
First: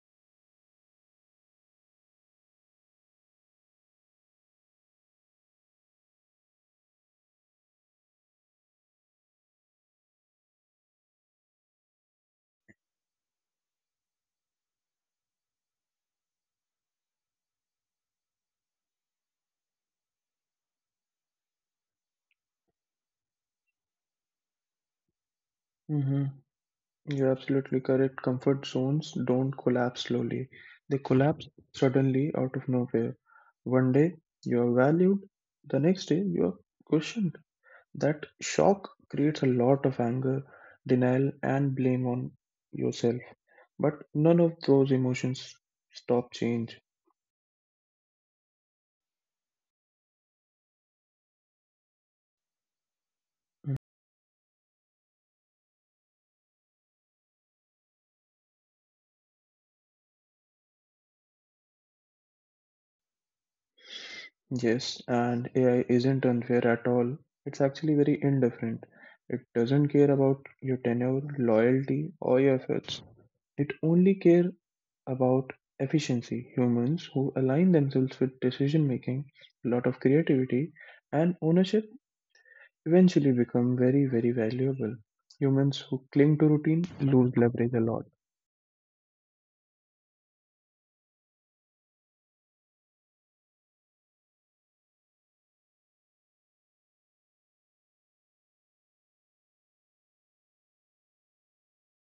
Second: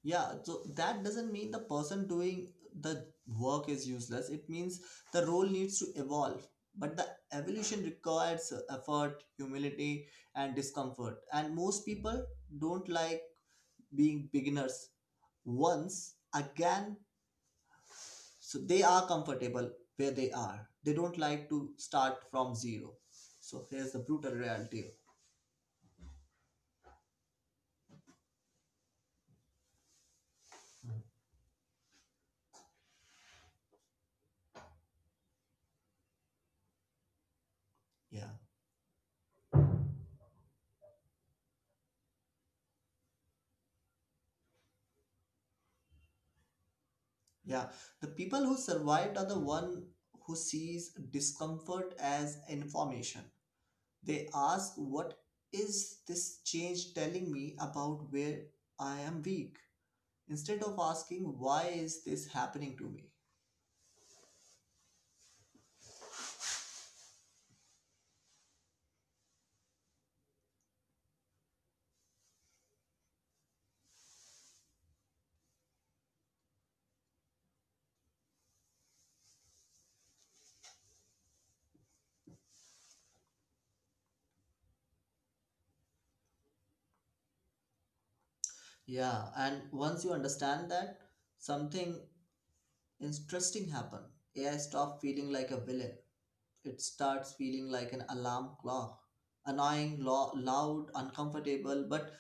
Yeah, so that doesn't mean the person doing the work is useless. It means the role needs to evolve. But the evolution requires effort, humility, and discomfort. And most people don't like being beginners once again. So they are comfortable where they are. They don't like to start from zero. So here's the brutal reality. Mm-hmm. You're absolutely correct. Comfort zones don't collapse slowly, they collapse suddenly out of nowhere. One day you are valued, the next day you are questioned. That Yeah. shock creates a lot of anger, denial, and blame on yourself. But none of those emotions stop change. Yeah, the people who survived are the one who sees discomfort as information. They ask, "What is this change telling me about where I am weak?" instead of asking, "Why is this happening to me?" Yes, and AI isn't unfair at all. It's actually very indifferent. It doesn't care about your tenure, loyalty, or your efforts. It only care about efficiency. Humans who align themselves with decision making, a lot of creativity, and ownership eventually become very, very valuable. Humans who cling to routine lose leverage a lot. Yeah, and once you understand that, something interesting happened. AI stopped feeling like a villain. It starts feeling like an alarm clock, annoying, loud, uncomfortable, but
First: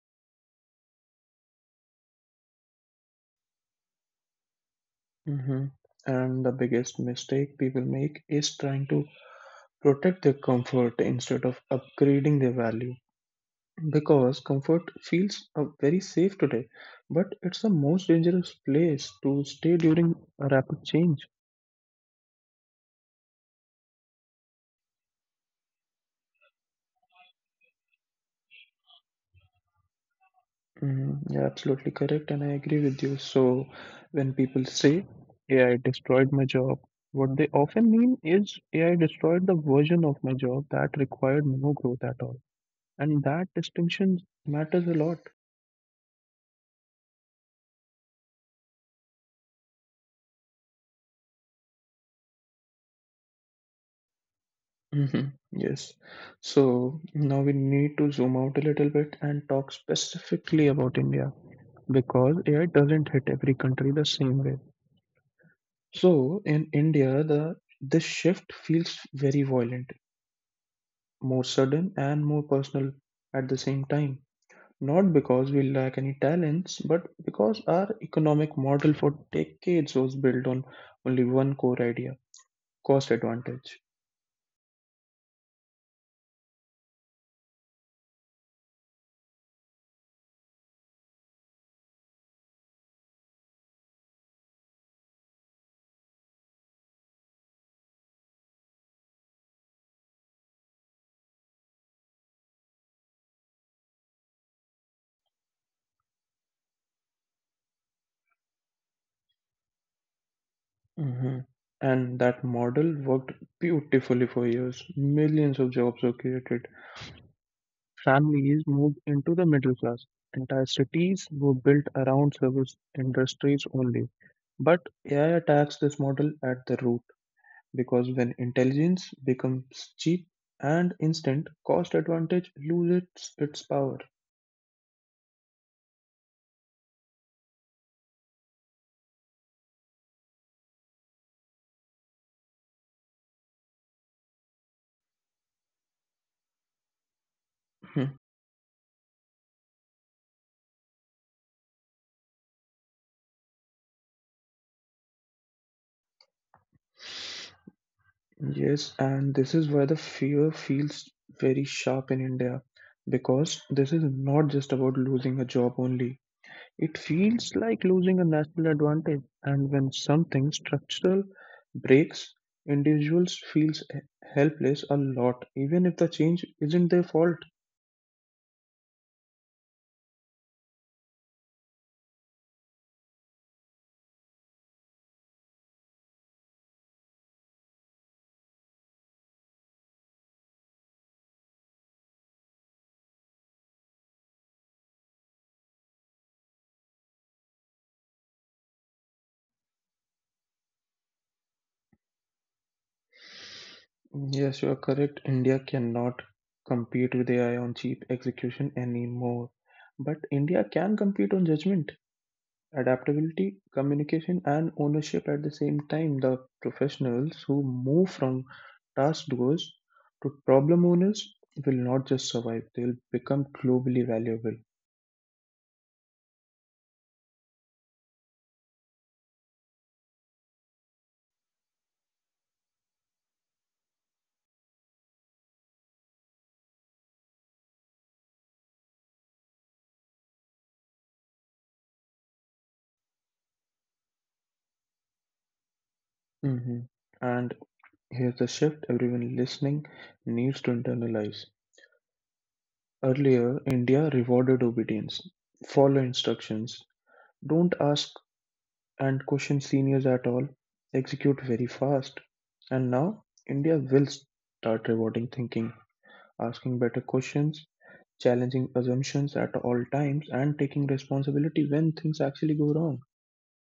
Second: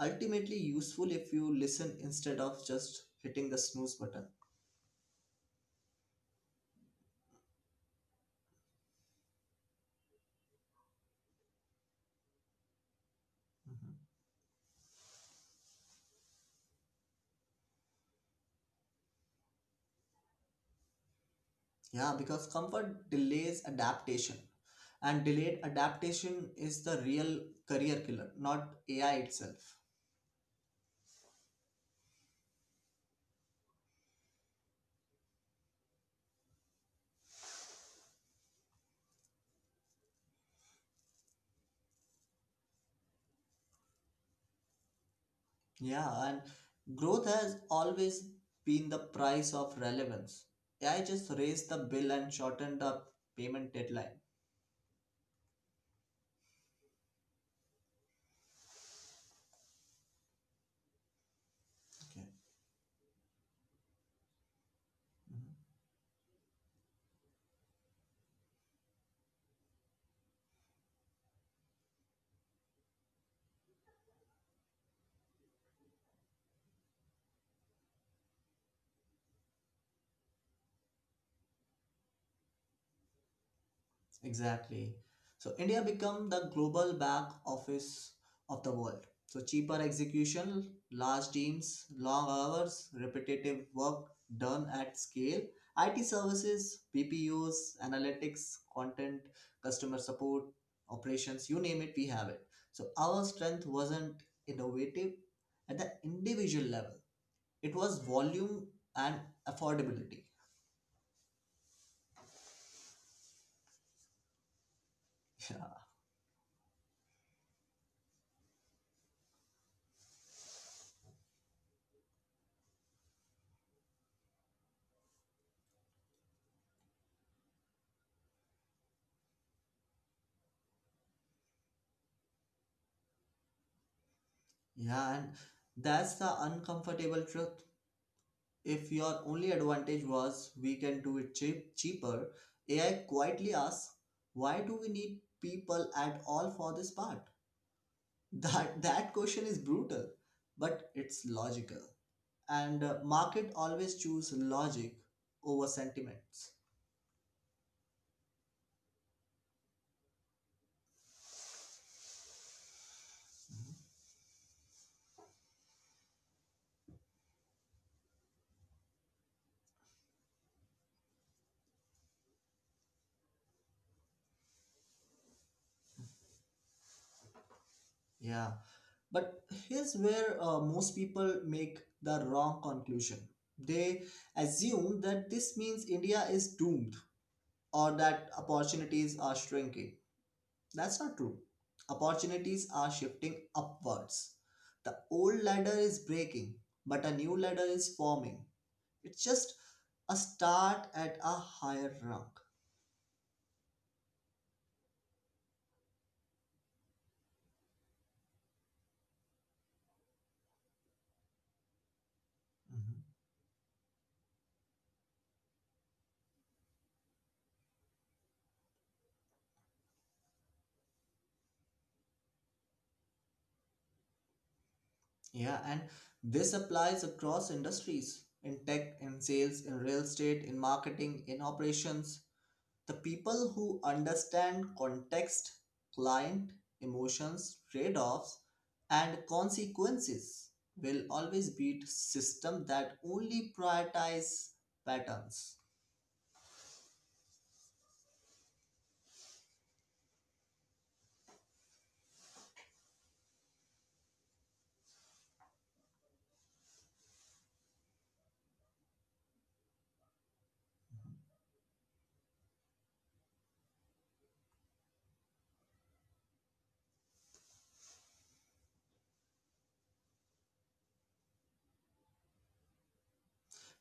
ultimately useful if you listen instead of just hitting the snooze button. hmm And the biggest mistake people make is trying to protect their comfort instead of upgrading their value, Mhm. because comfort feels very safe today but it's the most dangerous place to stay during a rapid change. Yeah, because comfort delays adaptation, and delayed adaptation is the real career killer, not AI itself. Mm, you're absolutely correct and I agree with you. So when people say AI destroyed my job, what they often mean is AI destroyed the version of my job that required no growth at all, and that distinction matters a lot. Yeah, and growth has always been the price of relevance. AI just raised the bill and shortened the payment deadline. Mhm. Yes. So now we need to zoom out a little bit and talk specifically about India, Okay. because AI doesn't hit every country the same way. Mhm. So in India, the this shift feels very violent, more sudden and more personal at the same time. Not because we lack any talents, but because our economic model for decades was built on only one core idea: cost advantage. Exactly. So India become the global back office of the world. So cheaper execution, large teams, long hours, repetitive work done at scale, IT services, BPUs, analytics, content, customer support, operations, you name it, we have it. So our strength wasn't innovative at the individual level. It was volume and affordability. Mhm. And that model worked beautifully for years. Millions of Yeah, jobs were created. Families moved into the middle class. Entire cities were built around service industries only. But AI attacks this model at the root because when intelligence becomes cheap and instant, cost advantage loses its power. yeah, and that's the uncomfortable truth. If your only advantage was we can do it cheap, cheaper, AI quietly asks, why do we need people at all for this part? Hmm. That question is brutal, but it's logical. And market always choose logic over sentiments. Yes, and this is why the fear feels very sharp in India, because this is not just about losing a job only. It feels like losing a natural advantage, and when something structural breaks, individuals feels helpless a lot, even if the change isn't their fault. Yeah, but here's where most people make the wrong conclusion. They assume that this means India is doomed or that opportunities are shrinking. That's not true. Opportunities are shifting upwards. The old ladder is breaking, but a new ladder is forming. It's just a start at a higher rung. Yes, you are correct. India cannot compete with AI on cheap execution anymore, but India can compete on judgment, Mhm. adaptability, communication, and ownership at the same time. The professionals who move from task doers to problem owners will not just survive, they'll become globally valuable. Yeah, and this applies across industries in tech, in sales, in real estate, in marketing, in operations. The people who understand context, client, emotions, trade offs, and consequences will always beat system that only prioritize patterns. hmm And here's the shift everyone listening needs to internalize. Earlier, India rewarded obedience: follow instructions, don't ask and question seniors at all, execute very fast. And now, India will start rewarding thinking: asking better questions, challenging assumptions at all times, and taking responsibility when things actually go wrong.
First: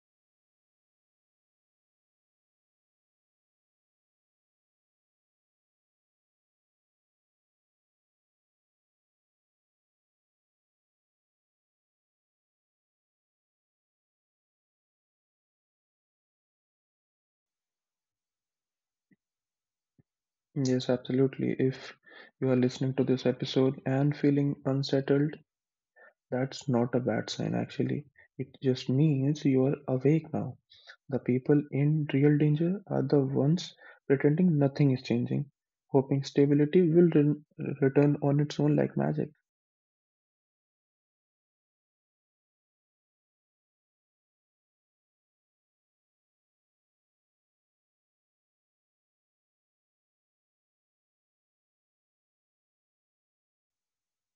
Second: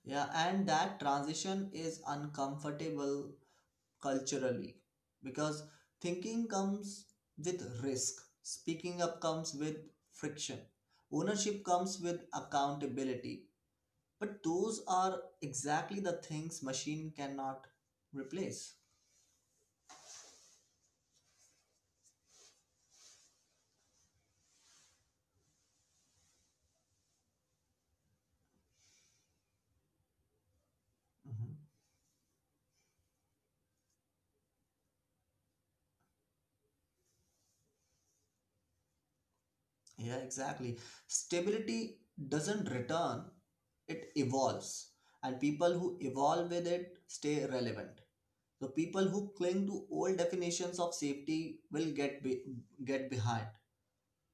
Yeah, and that transition is uncomfortable culturally because thinking comes with risk, speaking up comes with friction, ownership comes with accountability. But those are exactly the things machine cannot replace. Yes, absolutely. If you are listening to this episode and feeling unsettled, that's not a bad sign, actually. It just means you are awake now. The Mhm. people in real danger are the ones pretending nothing is changing, hoping stability will return on its own like magic. Yeah, exactly. Stability doesn't return, it evolves. And people who evolve with it stay relevant. So people who cling to old definitions of safety will get behind.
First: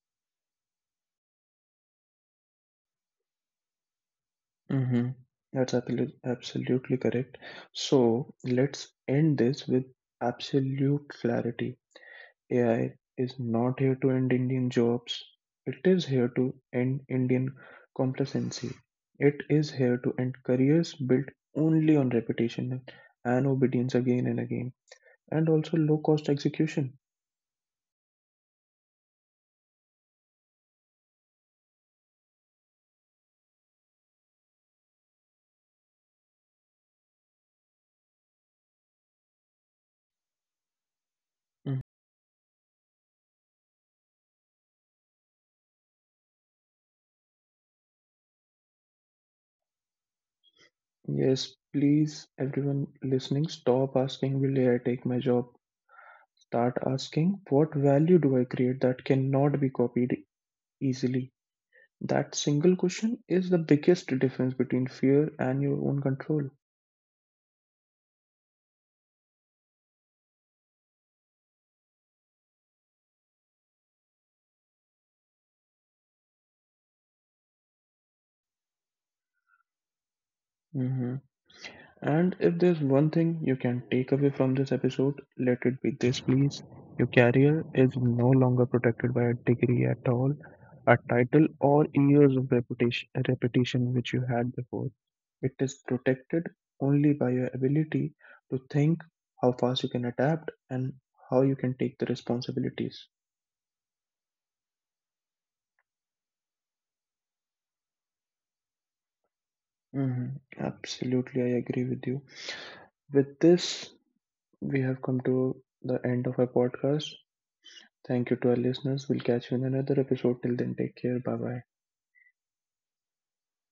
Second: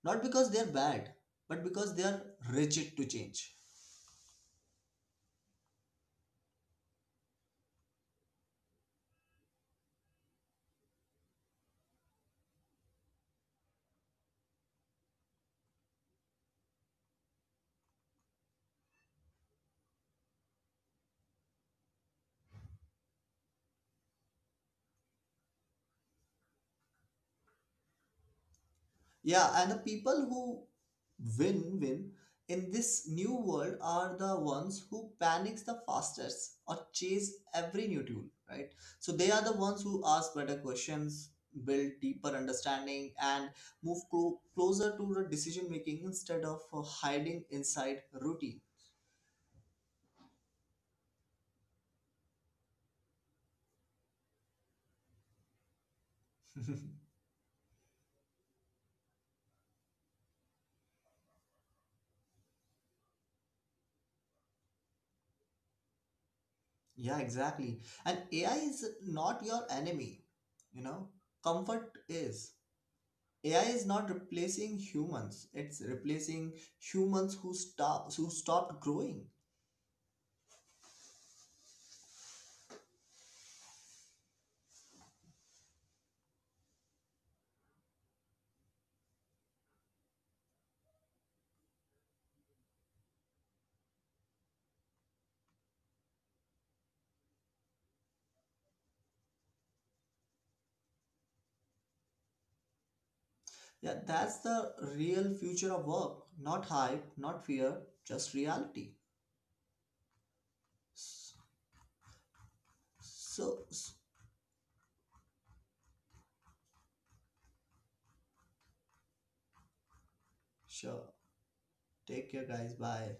Not because they're bad, but because they're rigid to change. Mm-hmm. That's absolutely correct. So let's end this with absolute clarity. AI is not here to end Indian jobs. It is here to end Indian complacency. It is here to end careers built only on repetition and obedience again and again, and also low cost execution. Yeah, and the people who win in this new world are the ones who panics the fastest or chase every new tool, right? So they are the ones who ask better questions, Mhm. build deeper understanding, and move closer to the decision making instead of hiding inside routine. Yes, please, everyone listening, stop asking, will AI take my job? Start asking, what value do I create that cannot be copied easily? That single question is the biggest difference between fear and your own control. Yeah, exactly. And AI is not your enemy, you know, comfort is. AI is not replacing humans. It's replacing humans who stop who stopped growing. And if there's one thing you can take away from this episode, let it be this, please. Your career is no longer protected by a degree at all, a title, or years of reputation which you had before. It is protected only by your ability to think, how fast you can adapt, and how you can take the responsibilities. Yeah, that's the real future of work. Not hype, not fear, just reality. hmm Absolutely, I agree S- with you. With this, So, we have come to the end of our podcast. Thank you to our listeners. We'll catch you in another episode. Till then, take care. Bye bye. sure. Take care, guys. Bye.